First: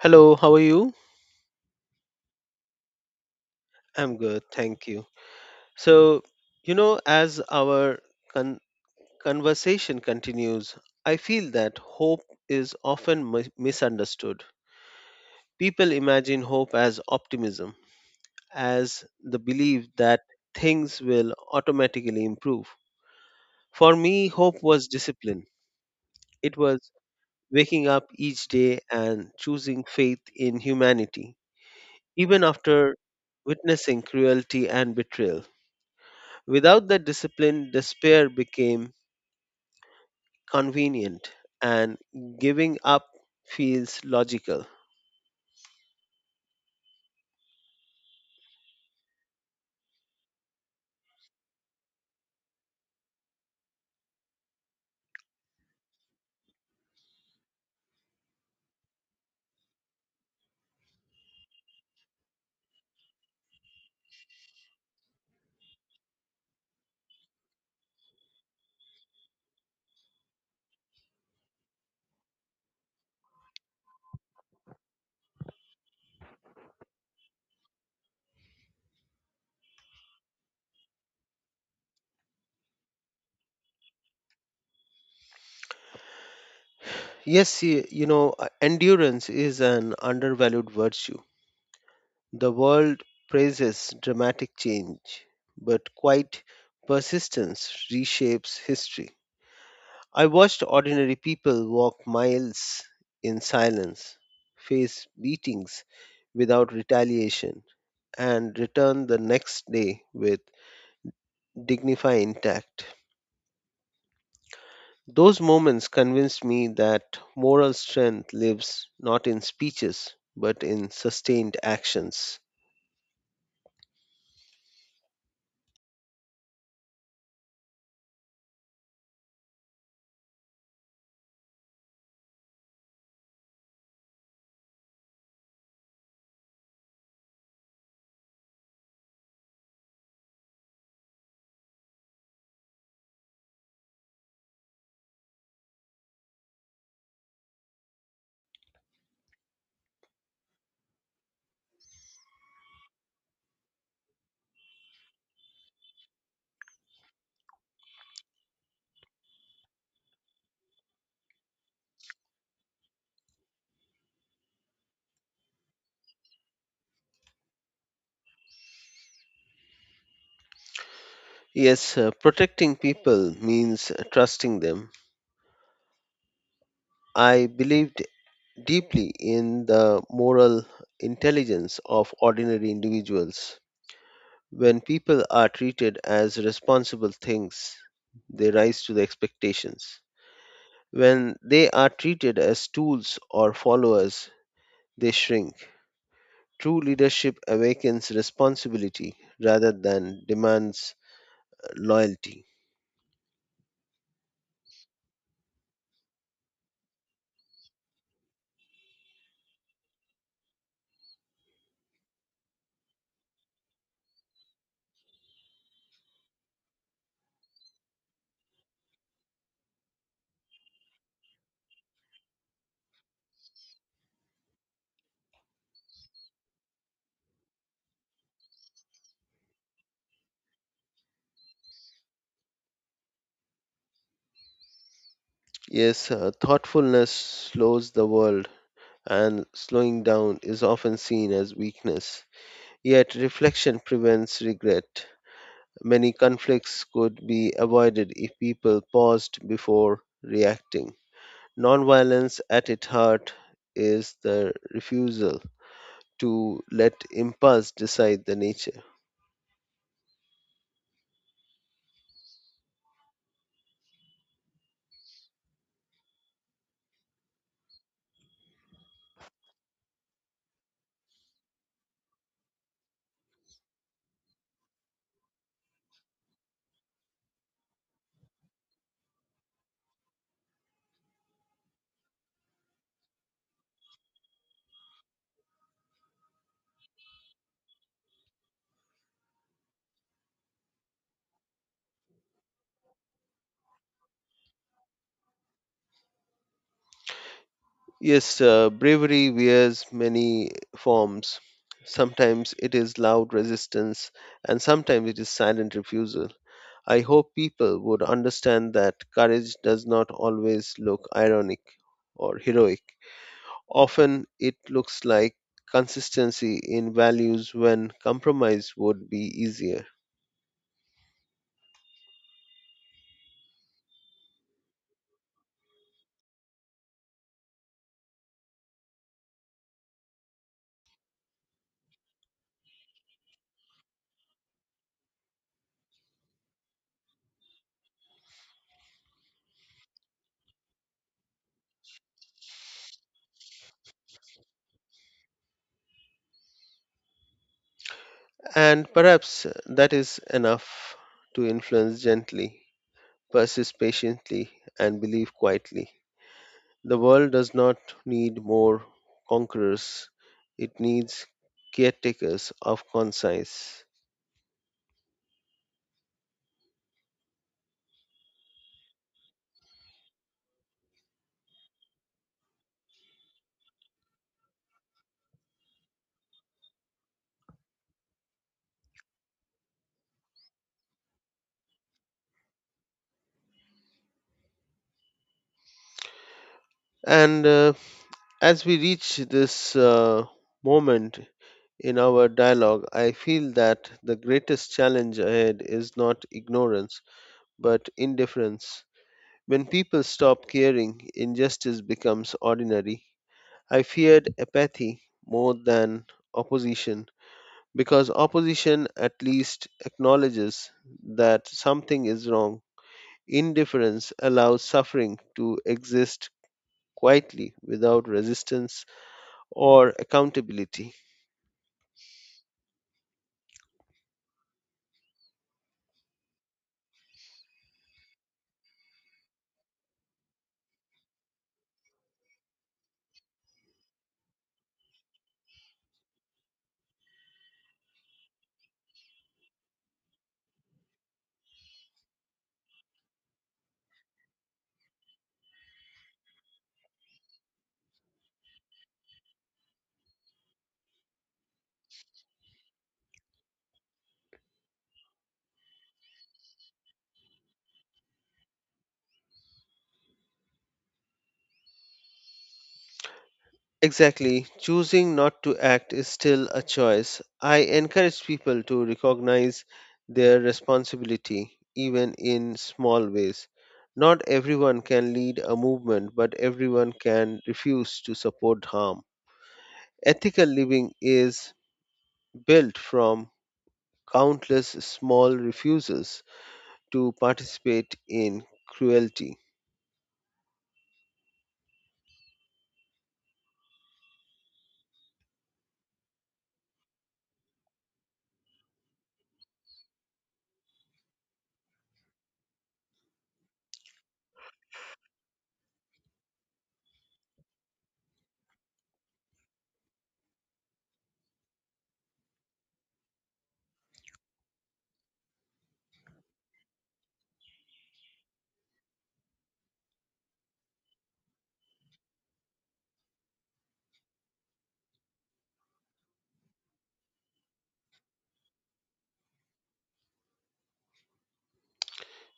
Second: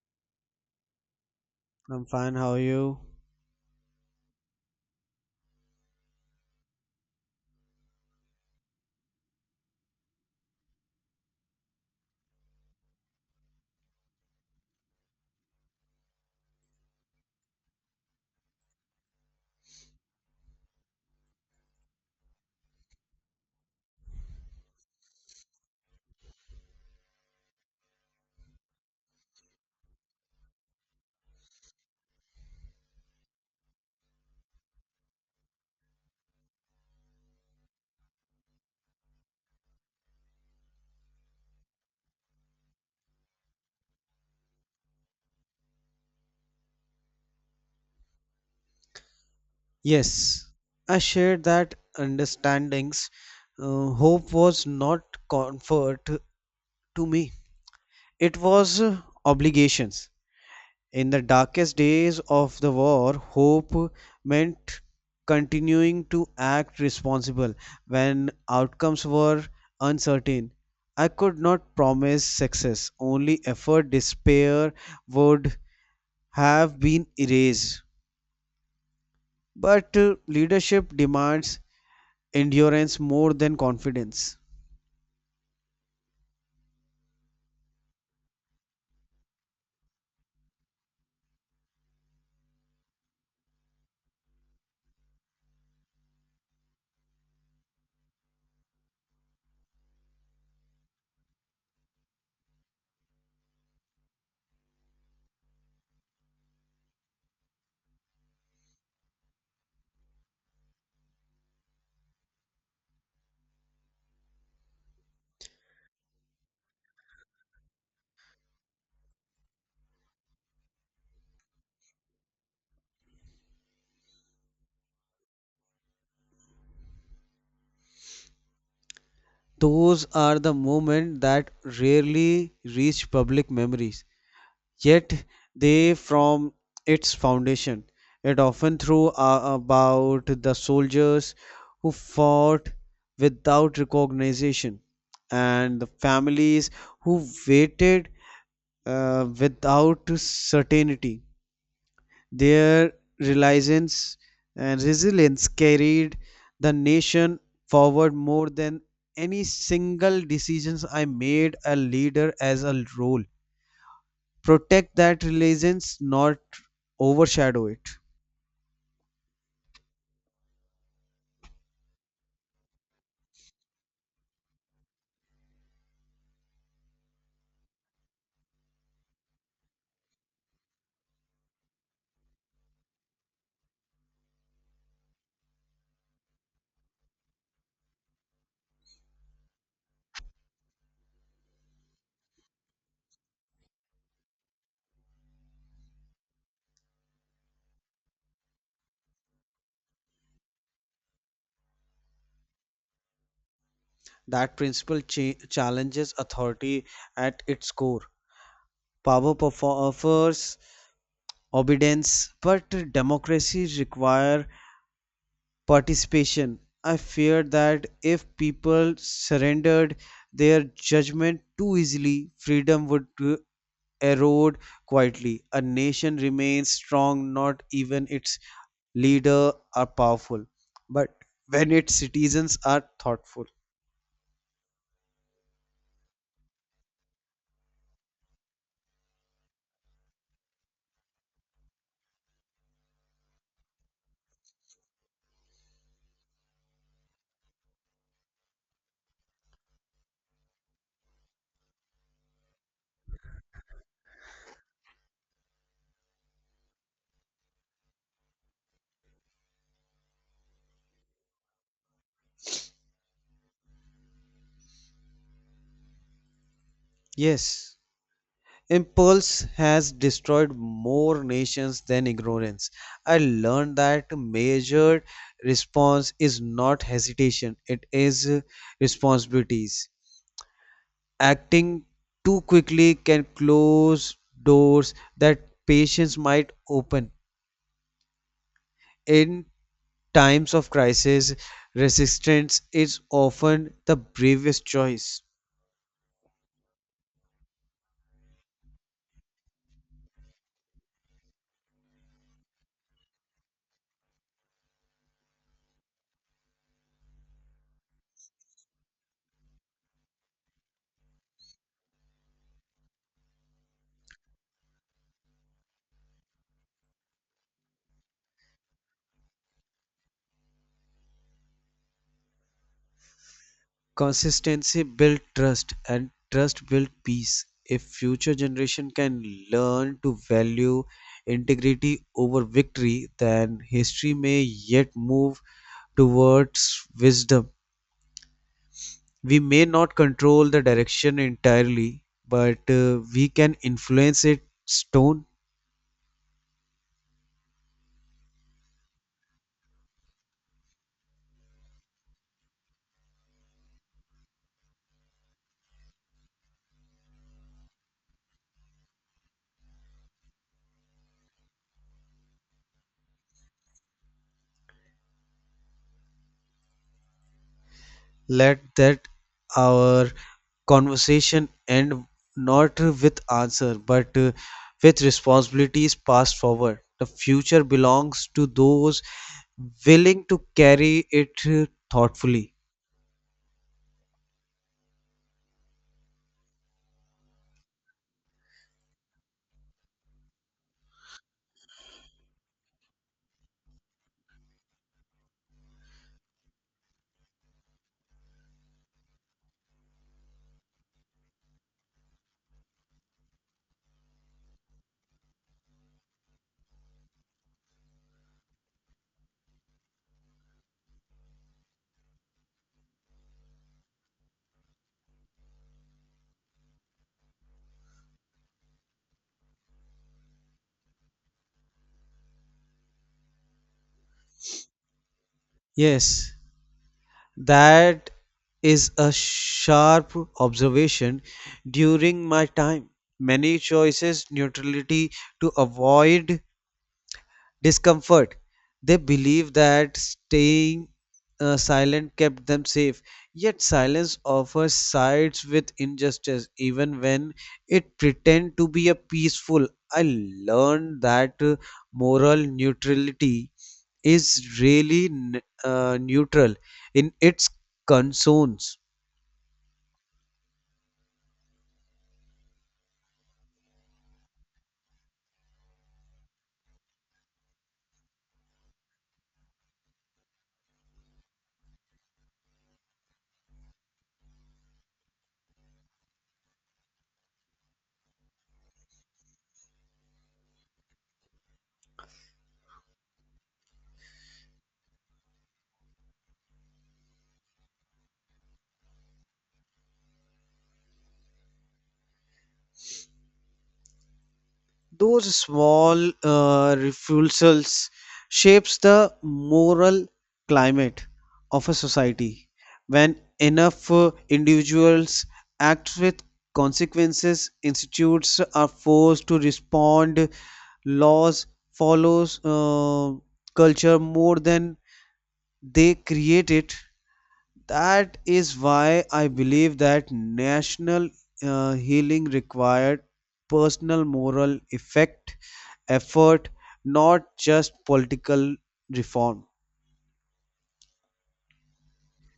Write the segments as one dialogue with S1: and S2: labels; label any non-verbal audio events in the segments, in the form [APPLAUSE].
S1: Hello, how are you?
S2: I'm fine. How are you?
S1: I'm good, thank you. So, as our con- conversation continues, I feel that hope is often misunderstood. People imagine hope as optimism, as the belief that things will automatically improve. For me, hope was discipline, it was waking up each day and choosing faith in humanity, even after witnessing cruelty and betrayal. Without that discipline, despair became convenient and giving up feels logical.
S2: Yes, I share that understandings. Hope was not comfort to me. It was obligations. In the darkest days of the war, hope meant continuing to act responsible when outcomes were uncertain. I could not promise success. Only effort, despair would have been erased. But leadership demands endurance more than confidence.
S1: Yes, endurance is an undervalued virtue. The world praises dramatic change, but quite persistence reshapes history. I watched ordinary people walk miles in silence, face beatings without retaliation, and return the next day with dignify intact. Those moments convinced me that moral strength lives not in speeches but in sustained actions.
S2: Those are the moments that rarely reach public memories, yet they form its foundation. It often through about the soldiers who fought without recognition and the families who waited without certainty. Their reliance and resilience carried the nation forward more than any single decisions I made a leader as a role. Protect that reliance, not overshadow it.
S1: Yes, Protecting people means trusting them. I believed deeply in the moral intelligence of ordinary individuals. When people are treated as responsible things, they rise to the expectations. When they are treated as tools or followers, they shrink. True leadership awakens responsibility rather than demands loyalty.
S2: That principle challenges authority at its core. Power offers obedience, but democracy requires participation. I fear that if people surrendered their judgment too easily, freedom would erode quietly. A nation remains strong not even its leader are powerful, but when its citizens are thoughtful.
S1: Yes, Thoughtfulness slows the world, and slowing down is often seen as weakness. Yet, reflection prevents regret. Many conflicts could be avoided if people paused before reacting. Nonviolence, at its heart, is the refusal to let impulse decide the nature.
S2: Yes. Impulse has destroyed more nations than ignorance. I learned that measured response is not hesitation, it is responsibilities. Acting too quickly can close doors that patience might open. In times of crisis, resistance is often the bravest choice.
S1: Yes, Bravery wears many forms. Sometimes it is loud resistance, and sometimes it is silent refusal. I hope people would understand that courage does not always look ironic or heroic. Often it looks like consistency in values when compromise would be easier.
S2: Consistency built trust, and trust built peace. If future generation can learn to value integrity over victory, then history may yet move towards wisdom. We may not control the direction entirely, but we can influence it stone.
S1: And perhaps that is enough to influence gently, persist patiently, and believe quietly. The world does not need more conquerors, it needs caretakers of conscience.
S2: Let that our conversation end not with answer but with responsibilities passed forward. The future belongs to those willing to carry it thoughtfully.
S1: And As we reach this moment in our dialogue, I feel that the greatest challenge ahead is not ignorance, but indifference. When people stop caring, injustice becomes ordinary. I feared apathy more than opposition because opposition at least acknowledges that something is wrong. Indifference allows suffering to exist quietly without resistance or accountability.
S2: Yes, that is a sharp observation. During my time, many choices neutrality to avoid discomfort. They believe that staying silent kept them safe. Yet silence offers sides with injustice, even when it pretend to be a peaceful. I learned that moral neutrality is really neutral in its concerns.
S1: Exactly, choosing not to act is still a choice. I encourage people to recognize their responsibility even in small ways. Not everyone can lead a movement, but everyone can refuse to support harm ethical living is built from countless small refusals to participate in cruelty.
S2: Those small refusals shapes the moral climate of a society. When enough individuals act with consequences, institutes are forced to respond. Laws follows culture more than they create it. That is why I believe that national healing required personal moral effect, effort, not just political reform.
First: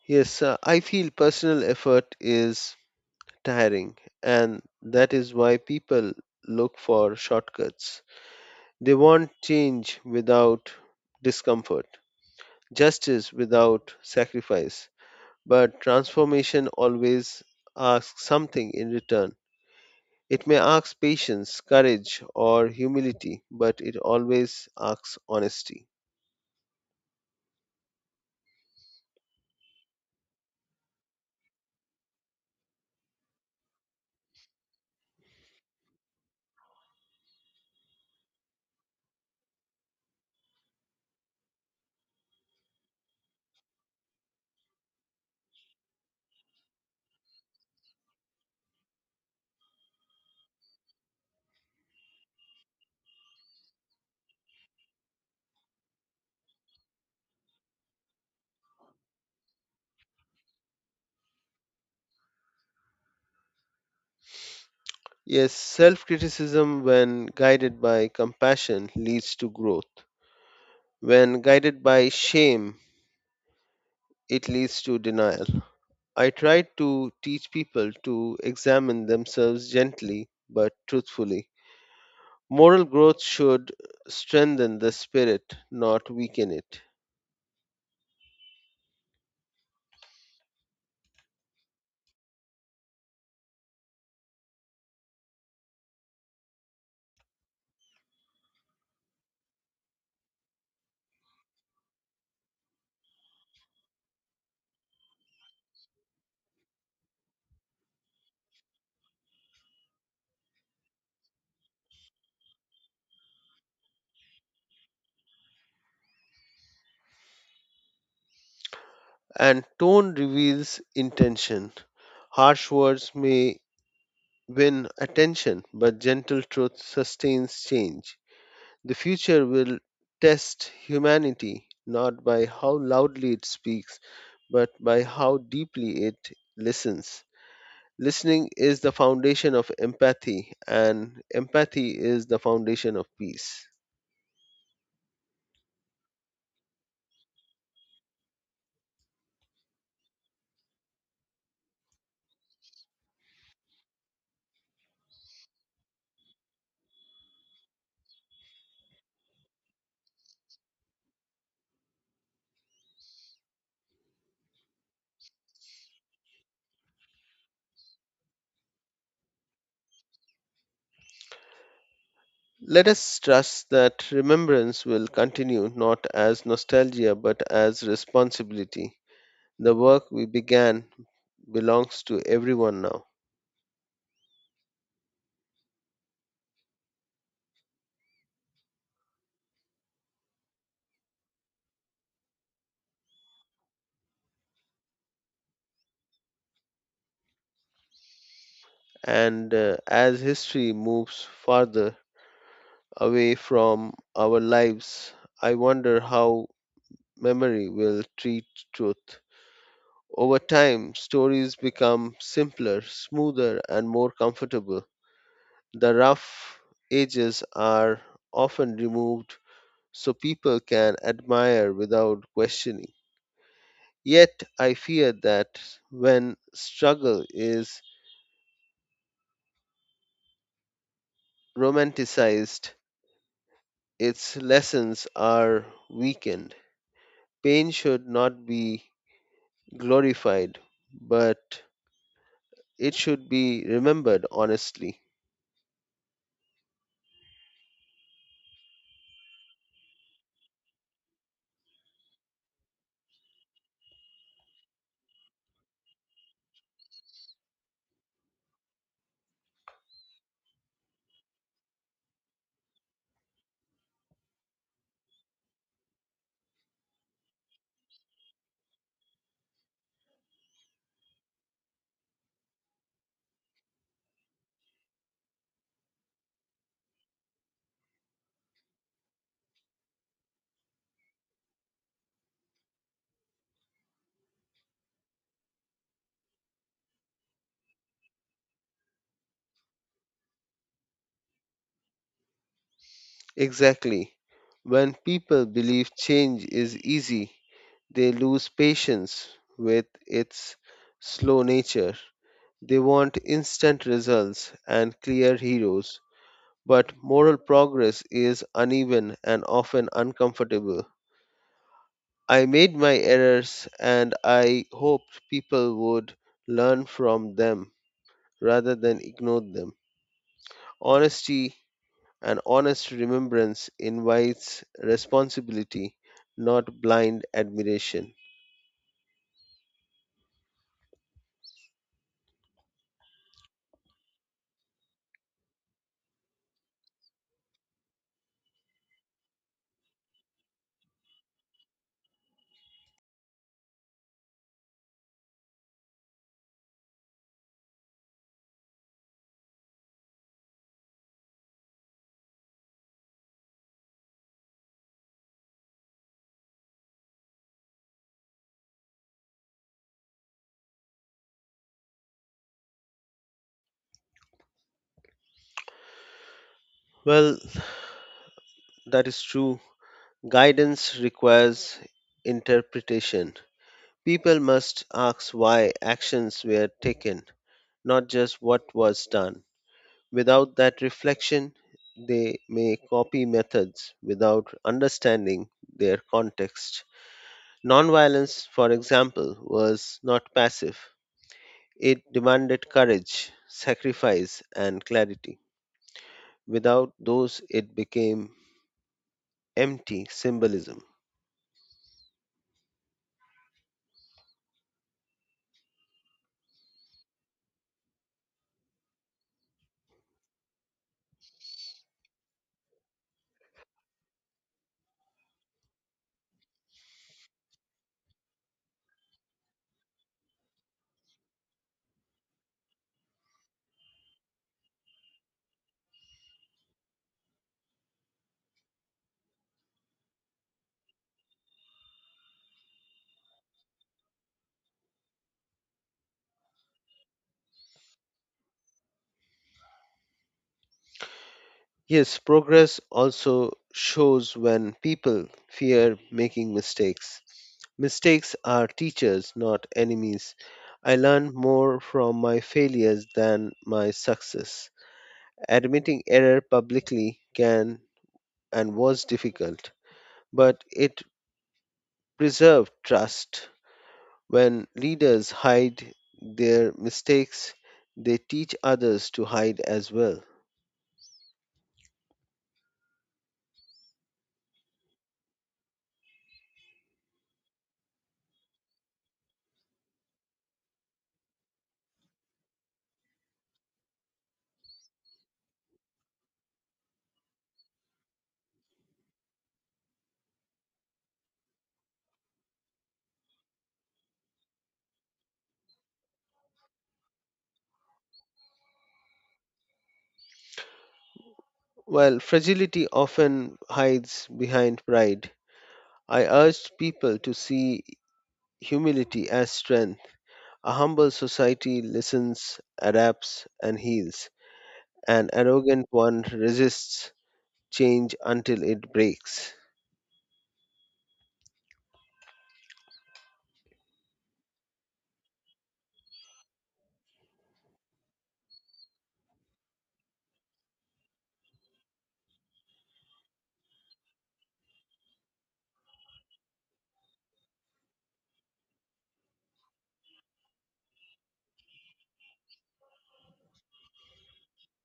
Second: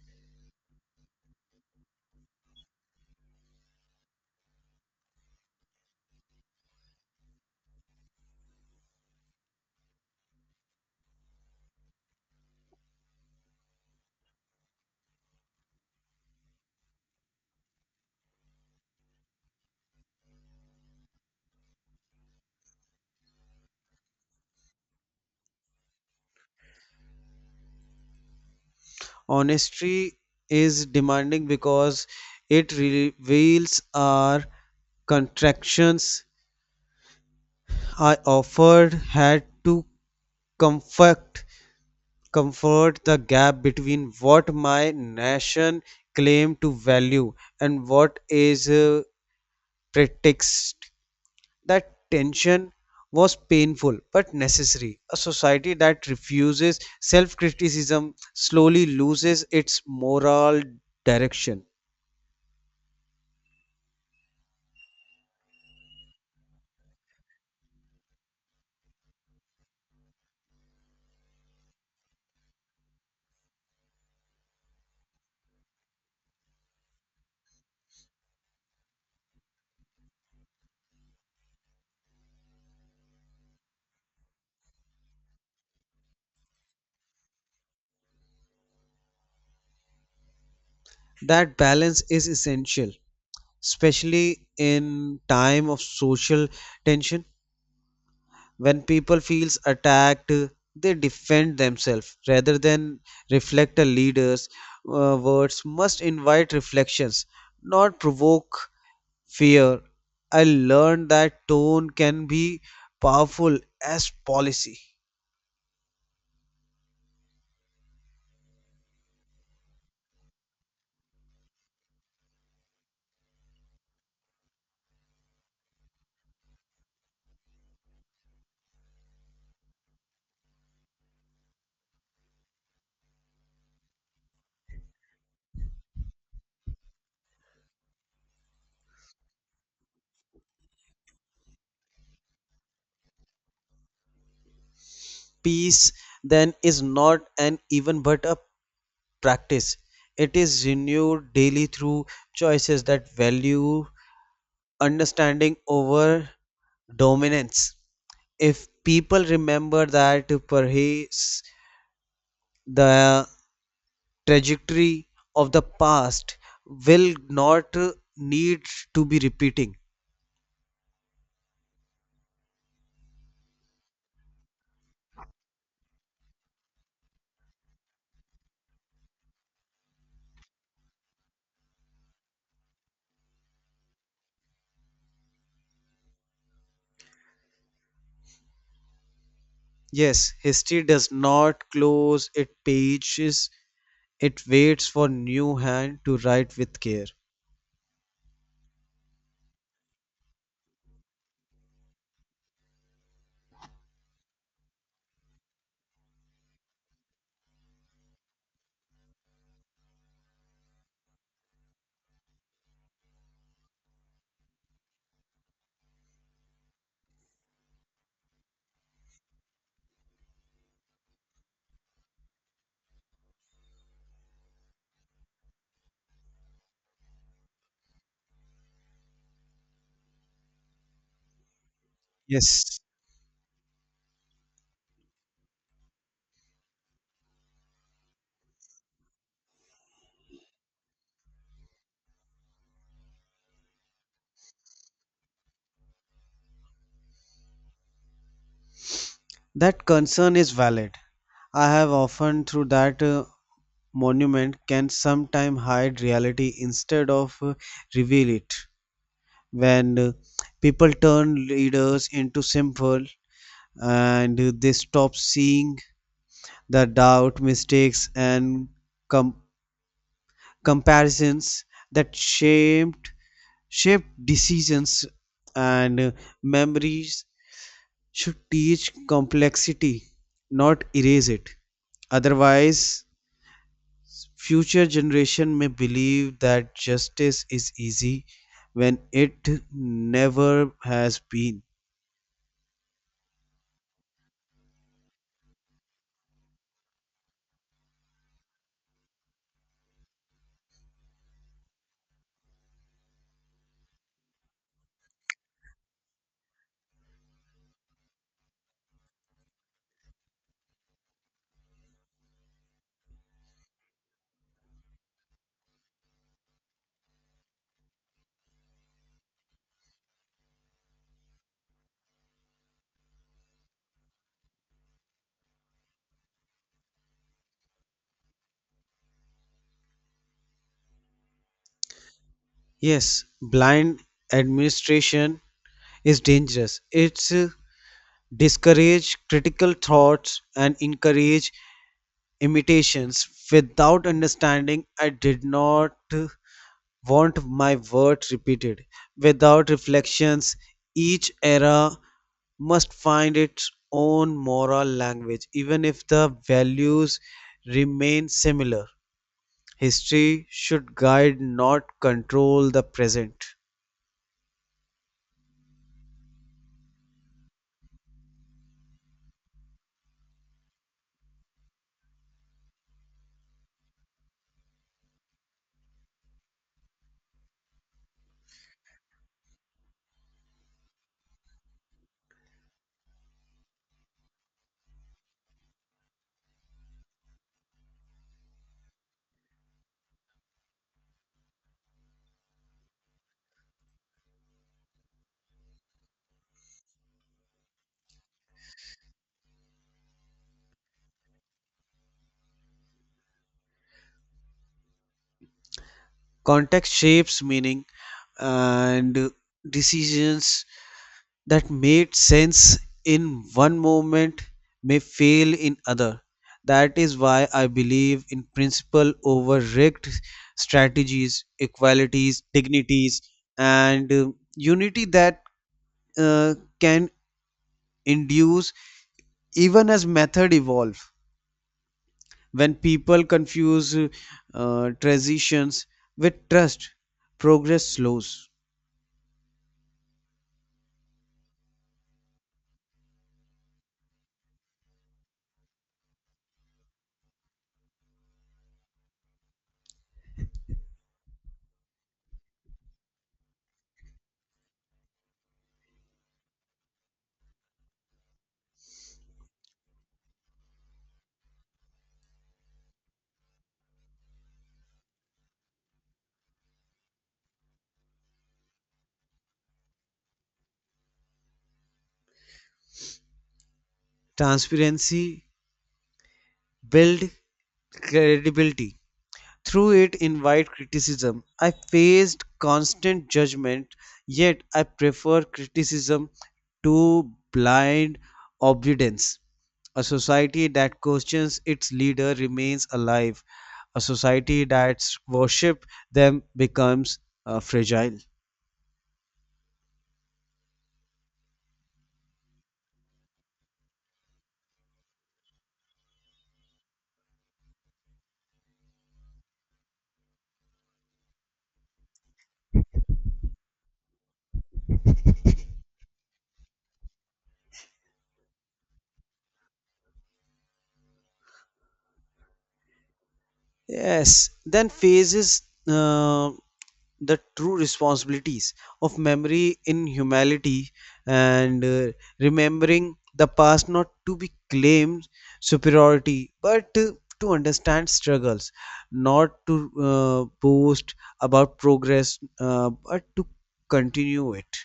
S1: Yes, I feel personal effort is tiring, and that is why people look for shortcuts. They want change without discomfort, justice without sacrifice, but transformation always asks something in return. It may ask patience, courage, or humility, but it always asks honesty.
S2: Honesty is demanding because it reveals our contractions. I offered had to comfort comfort the gap between what my nation claimed to value and what is pretext. That tension was painful but necessary. A society that refuses self criticism slowly loses its moral direction.
S1: Yes, self criticism, when guided by compassion, leads to growth. When guided by shame, it leads to denial. I try to teach people to examine themselves gently but truthfully. Moral growth should strengthen the spirit, not weaken it.
S2: That balance is essential, especially in time of social tension. When people feels attacked, they defend themselves rather than reflect. A leader's words must invite reflections, not provoke fear. I learned that tone can be powerful as policy.
S1: And tone reveals intention. Harsh words may win attention, but gentle truth sustains change. The future will test humanity not by how loudly it speaks, but by how deeply it listens. Listening is the foundation of empathy, and empathy is the foundation of peace.
S2: Peace then is not an even but a practice. It is renewed daily through choices that value understanding over dominance. If people remember that, perhaps the trajectory of the past will not need to be repeating.
S1: Let us trust that remembrance will continue not as nostalgia but as responsibility. The work we began belongs to everyone now,
S2: Yes, history does not close its pages, it waits for new hand to write with care.
S1: and as history moves farther, away from our lives, I wonder how memory will treat truth. Over time, stories become simpler, smoother, and more comfortable. The rough edges are often removed so people can admire without questioning. Yet, I fear that when struggle is romanticized,
S2: Yes,
S1: its lessons are weakened. Pain should not be glorified, but it should be remembered honestly.
S2: that concern is valid. I have often through that monument can sometime hide reality instead of reveal it. When people turn leaders into simple and they stop seeing the doubt, mistakes and com- comparisons that shaped decisions and memories should teach complexity, not erase it. Otherwise future generation may believe that justice is easy when it never has been.
S1: Exactly. When people believe change is easy, they lose patience with its slow nature. They want instant results and clear heroes, but moral progress is uneven and often uncomfortable. I made my errors and I hoped people would learn from them rather than ignore them. Honesty An honest remembrance invites responsibility, not blind admiration.
S2: Yes, blind administration is dangerous. It's discourage critical thoughts and encourage imitations without understanding. I did not want my words repeated. Without reflections, each era must find its own moral language, even if the values remain similar. History should guide, not control the present.
S1: Well, that is true. Guidance requires interpretation. People must ask why actions were taken, not just what was done. Without that reflection, they may copy methods without understanding their context. Nonviolence, for example, was not passive, it demanded courage, sacrifice, and clarity. Without those, it became empty symbolism.
S2: Context shapes meaning, and decisions that made sense in one moment may fail in other. That is why I believe in principle over rigged strategies, equalities, dignities, and unity that uh, can induce even as method evolve. When people confuse transitions with trust, progress slows.
S1: Yes, progress also shows when people fear making mistakes. Mistakes are teachers, not enemies. I learn more from my failures than my success. Admitting error publicly can and was difficult, but it preserved trust. When leaders hide their mistakes, they teach others to hide as well.
S2: Transparency build credibility. Through it invite criticism. I faced constant judgment, yet I prefer criticism to blind obedience. A society that questions its leader remains alive. A society that worships them becomes fragile.
S1: While fragility often hides behind pride, I urge people to see humility as strength. A humble society listens, adapts, and heals. An arrogant one resists change until it breaks.
S2: Yes, then phases. uh, the true responsibilities of memory in humanity, and remembering the past, not to be claimed superiority but to understand struggles, not to boast about progress, but to continue it.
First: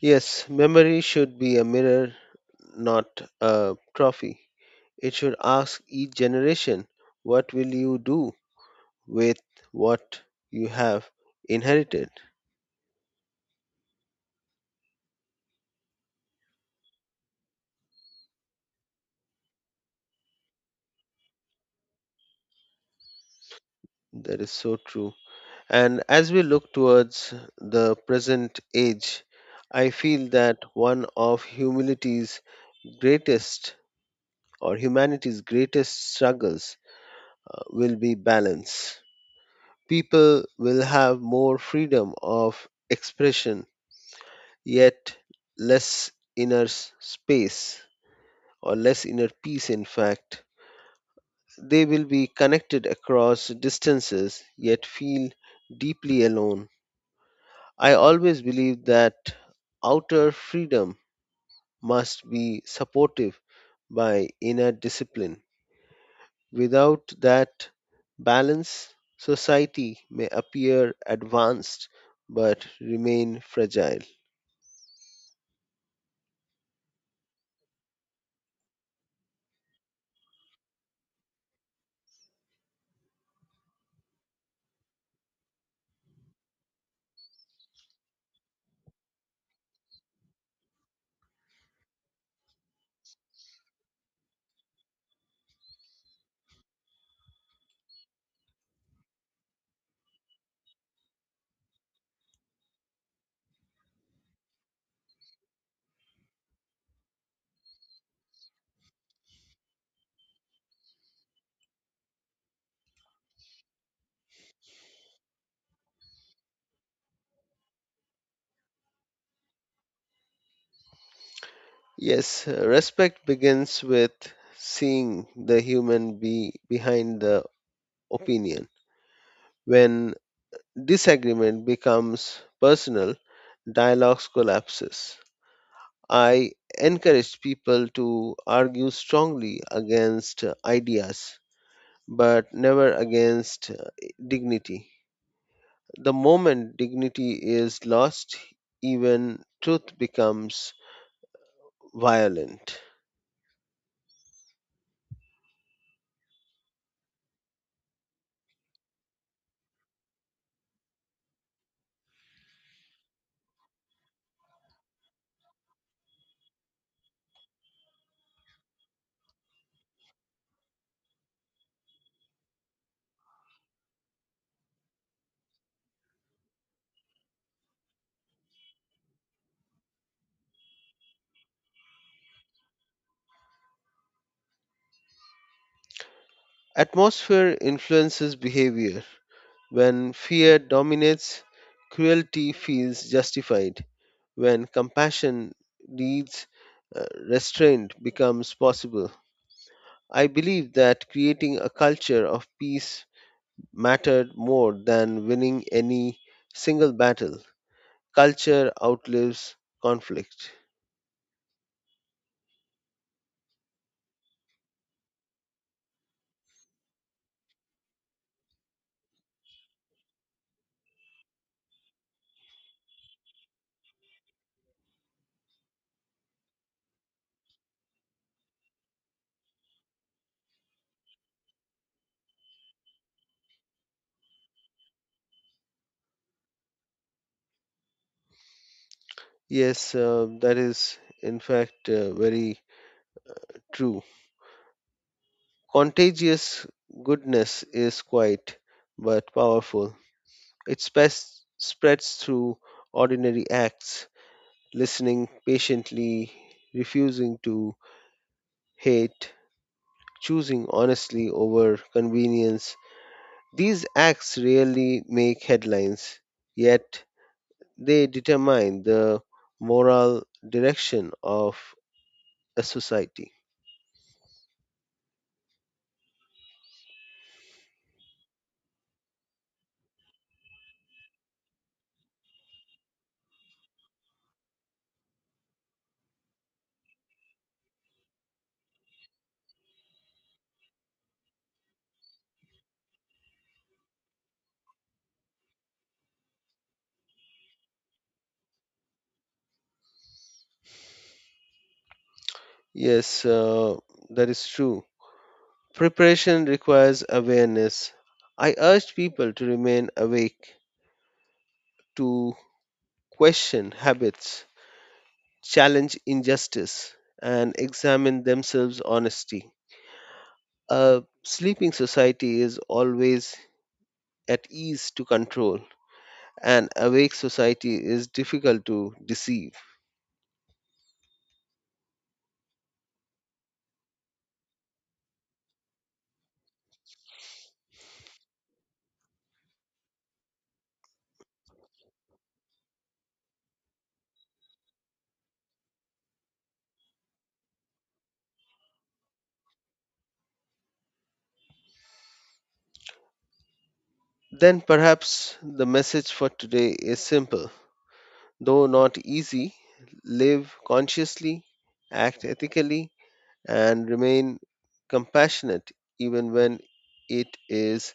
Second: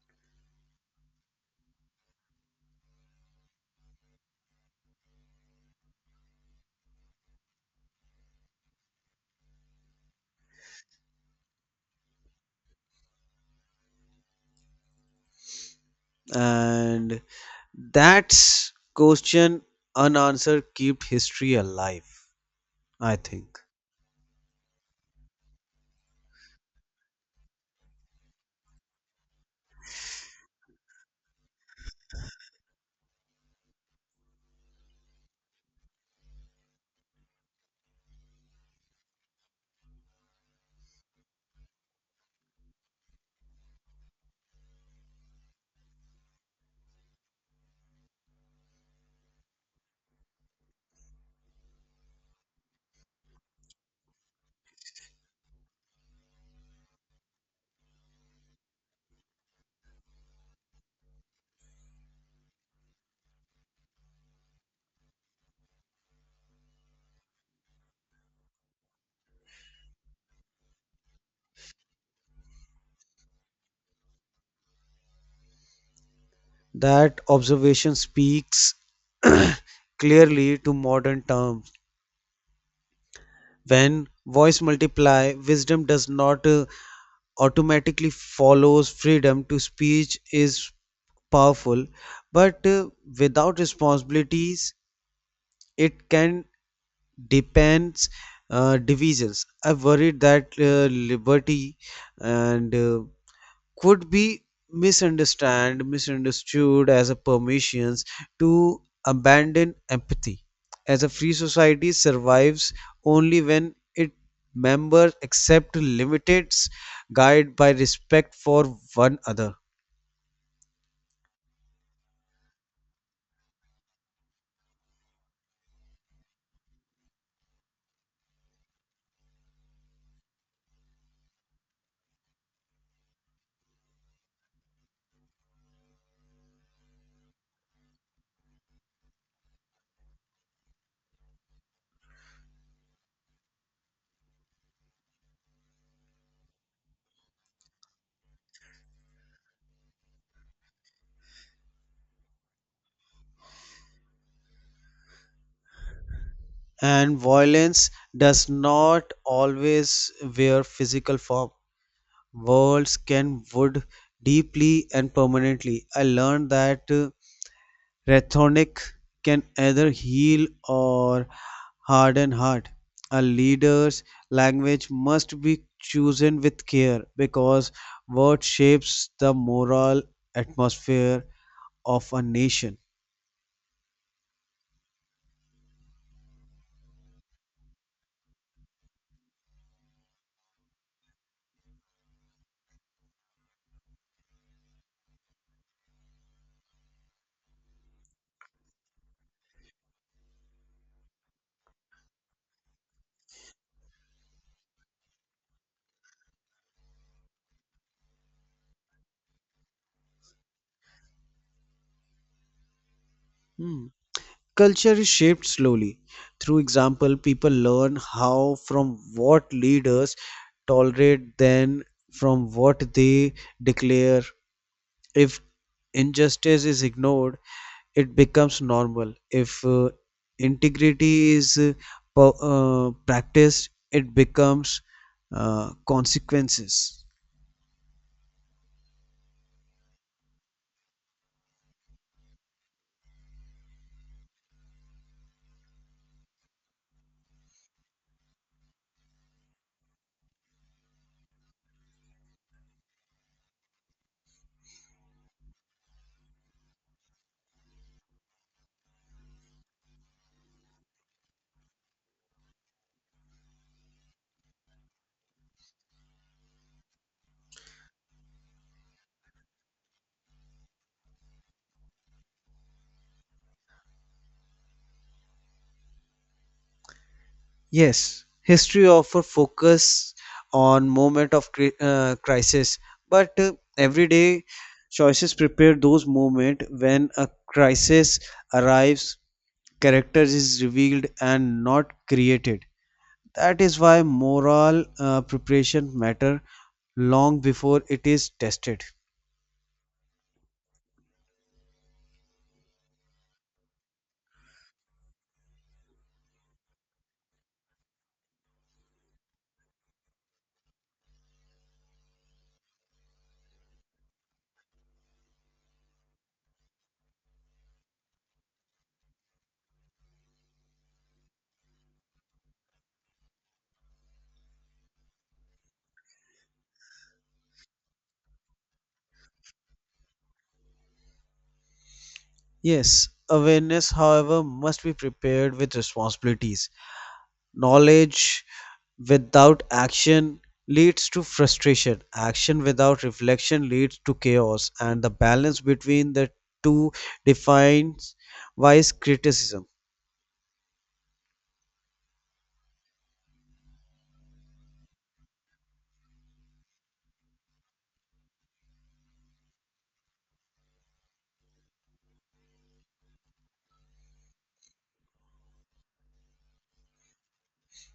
S1: Yes, memory should be a mirror, not a trophy. It should ask each generation, what will you do with what you have inherited?
S2: And that's question unanswered kept history alive, I think.
S1: That is so true. And as we look towards the present age, I feel that one of greatest humanity's greatest struggles will be balance. People will have more freedom of expression yet less inner s- space or less inner peace. In fact, they will be connected across distances yet feel deeply alone. I always believe that outer freedom must be supportive by inner discipline. Without that balance, society may appear advanced but remain fragile.
S2: That observation speaks [CLEARS THROAT] clearly to modern term. When voice multiply, wisdom does not automatically follows. Freedom to speech is powerful, but without responsibilities, it can depends, divisions. I worried that liberty and could be misunderstand misunderstood as a permissions to abandon empathy, as a free society survives only when its members accept limits guided by respect for one another.
S1: Yes, respect begins with seeing the human be behind the opinion. When disagreement becomes personal, dialogues collapses. I encourage people to argue strongly against ideas, but never against dignity. The moment dignity is lost, even truth becomes violent.
S2: And violence does not always wear physical form. Words can wound deeply and permanently. I learned that rhetoric can either heal or harden heart. A leader's language must be chosen with care because what shapes the moral atmosphere of a nation.
S1: Atmosphere influences behavior. When fear dominates, cruelty feels justified. When compassion leads, uh, restraint becomes possible. I believe that creating a culture of peace mattered more than winning any single battle. Culture outlives conflict.
S2: Hmm. Culture is shaped slowly. Through example, people learn how from what leaders tolerate, then from what they declare. If injustice is ignored, it becomes normal. If integrity is practiced, it becomes consequences.
S1: Yes, that is in fact very true. Contagious goodness is quiet but powerful. It spreads through ordinary acts listening patiently, refusing to hate, choosing honestly over convenience. These acts rarely make headlines, yet they determine the moral direction of a society.
S2: Yes, history often focus on moment of crisis, but everyday choices prepare those moment. When a crisis arrives, character is revealed and not created. That is why moral preparation matter long before it is tested.
S1: Yes, that is true. Preparation requires awareness. I urge people to remain awake, to question habits, challenge injustice and examine themselves honesty. A sleeping society is always at ease to control, and awake society is difficult to deceive.
S2: Yes, awareness however must be prepared with responsibilities. Knowledge without action leads to frustration. Action without reflection leads to chaos, and the balance between the two defines wise criticism.
S1: Then perhaps the message for today is simple, though not easy. Live consciously, act ethically, and remain compassionate even when it is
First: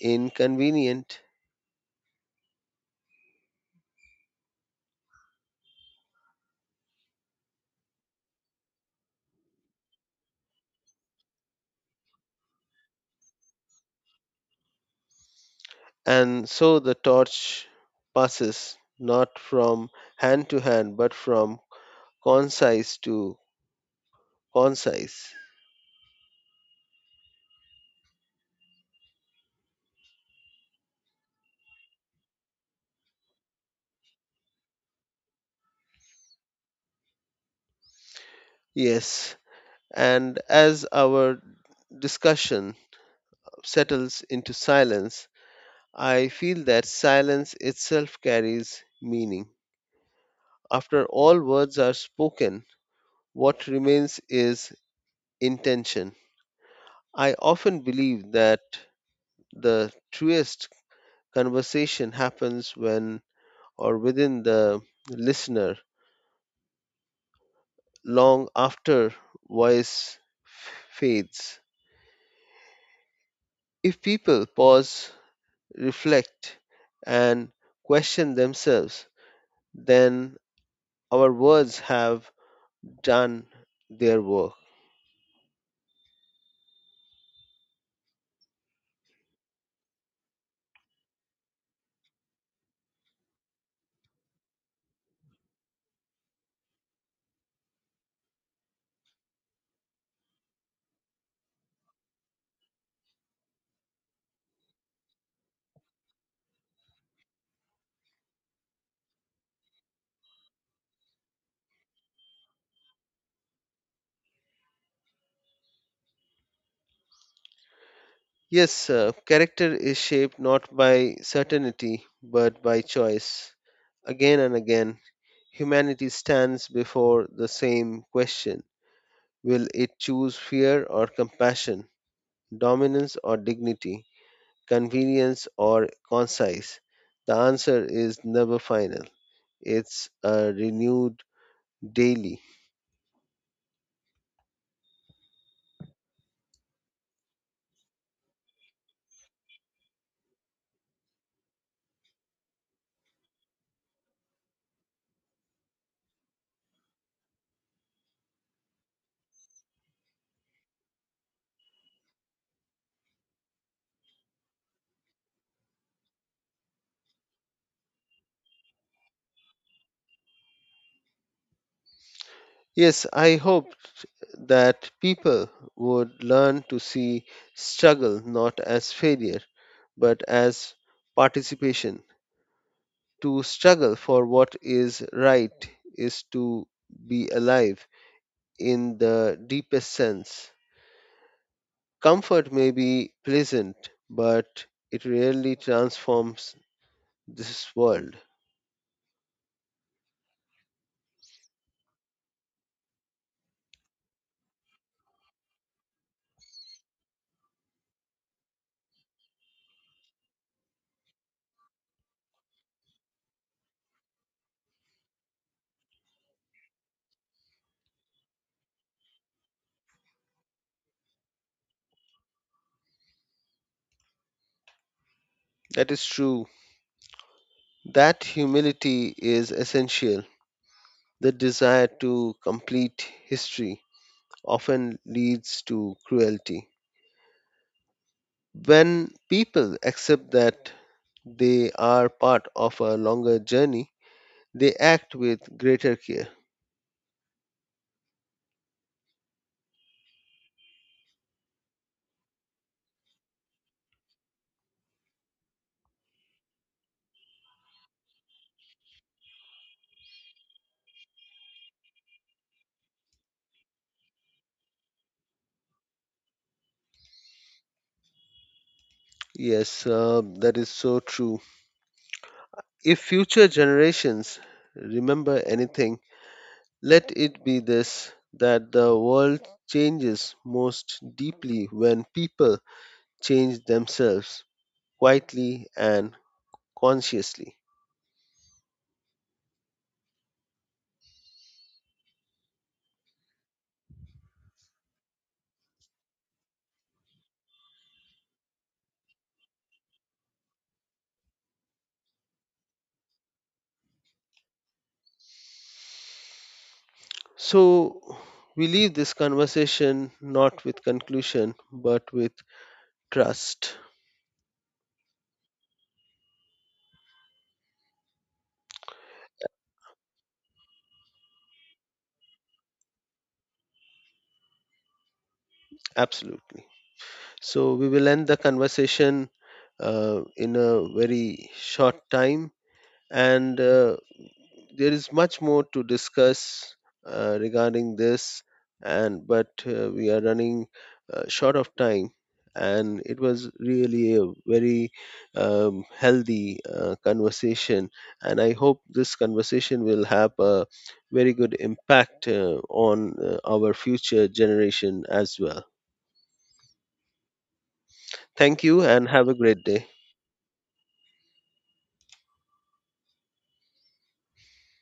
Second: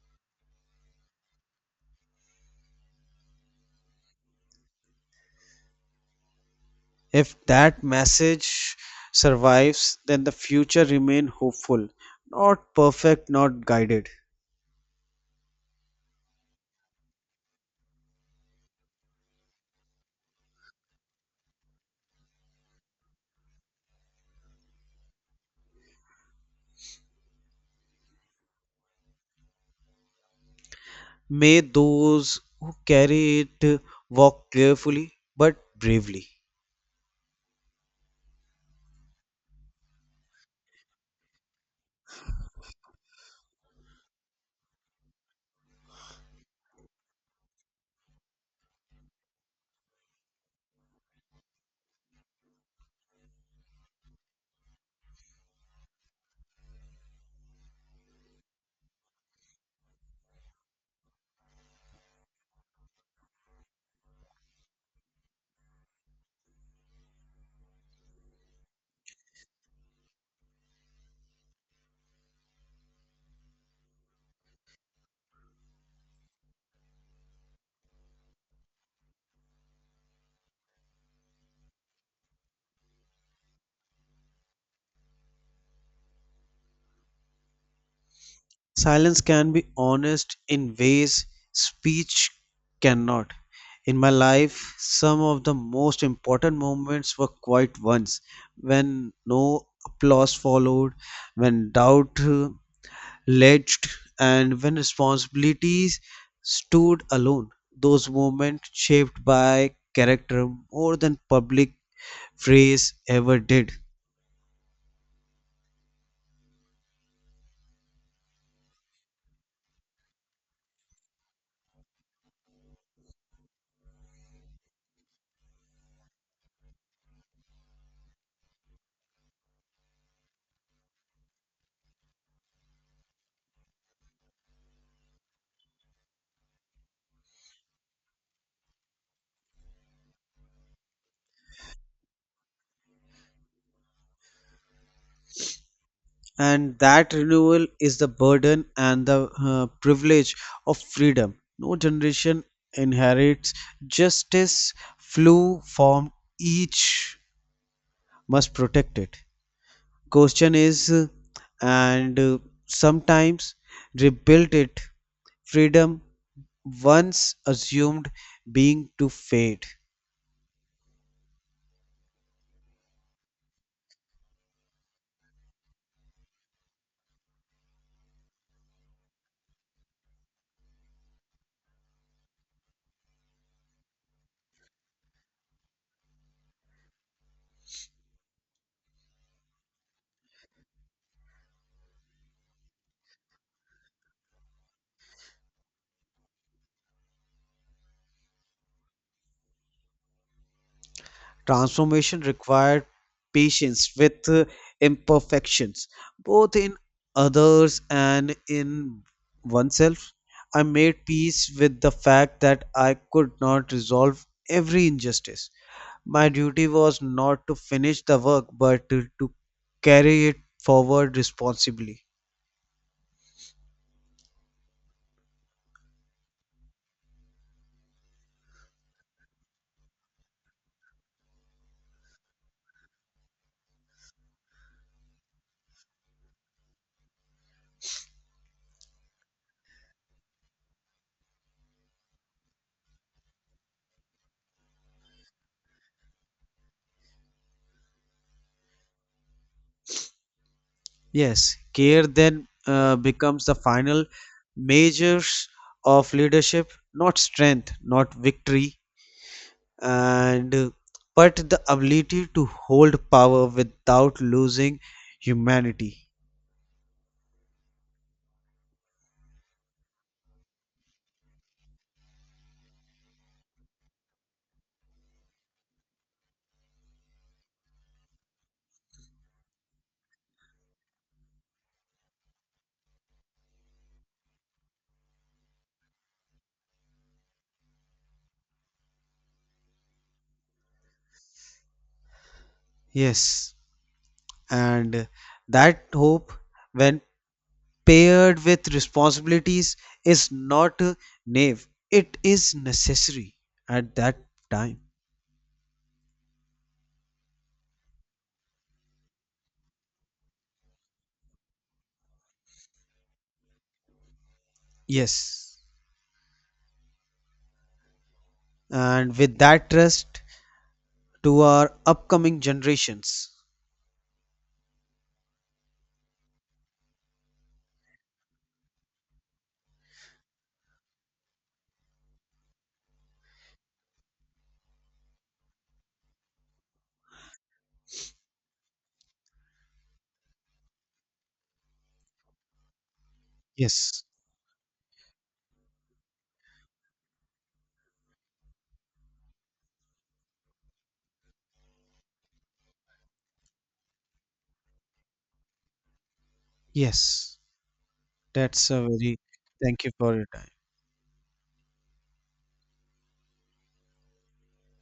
S1: inconvenient.
S2: If that message survives, then the future remain hopeful, not perfect, not guided.
S1: And so the torch passes not from hand to hand, but from concise to concise.
S2: May those who carry it walk carefully but bravely.
S1: Yes, and as our discussion settles into silence, I feel that silence itself carries meaning. After all words are spoken, what remains is intention. I often believe that the truest conversation happens when or within the listener long after voice fades. If people pause, reflect, and question themselves, then our words have done their work.
S2: Silence can be honest in ways speech cannot. In my life, some of the most important moments were quiet ones, when no applause followed, when doubt alleged, and when responsibilities stood alone. Those moments shaped by character more than public phrase ever did.
S1: Yes, character is shaped not by certainty but by choice. Again and again, humanity stands before the same question. Will it choose fear or compassion? Dominance or dignity, convenience or concise. The answer is never final. It's renewed daily.
S2: And that renewal is the burden and the privilege of freedom. No generation inherits justice, flu formed, each must protect it. Question is and sometimes rebuilt it. Freedom once assumed being to fade.
S1: Yes, I hope that people would learn to see struggle not as failure, but as participation. To struggle for what is right is to be alive in the deepest sense. Comfort may be pleasant, but it rarely transforms this world.
S2: Transformation required patience with imperfections, both in others and in oneself. I made peace with the fact that I could not resolve every injustice. My duty was not to finish the work, but to carry it forward responsibly.
S1: That is true. That humility is essential. The desire to complete history often leads to cruelty. When people accept that they are part of a longer journey, they act with greater care.
S2: Yes, care then becomes the final measures of leadership, not strength, not victory, and but the ability to hold power without losing humanity.
S1: Yes, that is so true. If future generations remember anything, let it be this that the world changes most deeply when people change themselves quietly and consciously.
S2: Yes, and that hope, when paired with responsibilities, is not naive. It is necessary at that time.
S1: So, we leave this conversation not with conclusion but with trust.
S2: Yes, and with that trust to our upcoming generations.
S1: Absolutely. So, we will end the conversation in a very short time and there is much more to discuss regarding this and but we are running short of time and it was
S2: Yes.
S1: really a very healthy conversation and I hope this conversation will have a very good impact on our future generation as well.
S2: Yes,
S1: Thank
S2: that's
S1: you
S2: a
S1: and
S2: very.
S1: have a great
S2: Thank
S1: day.
S2: you for your time.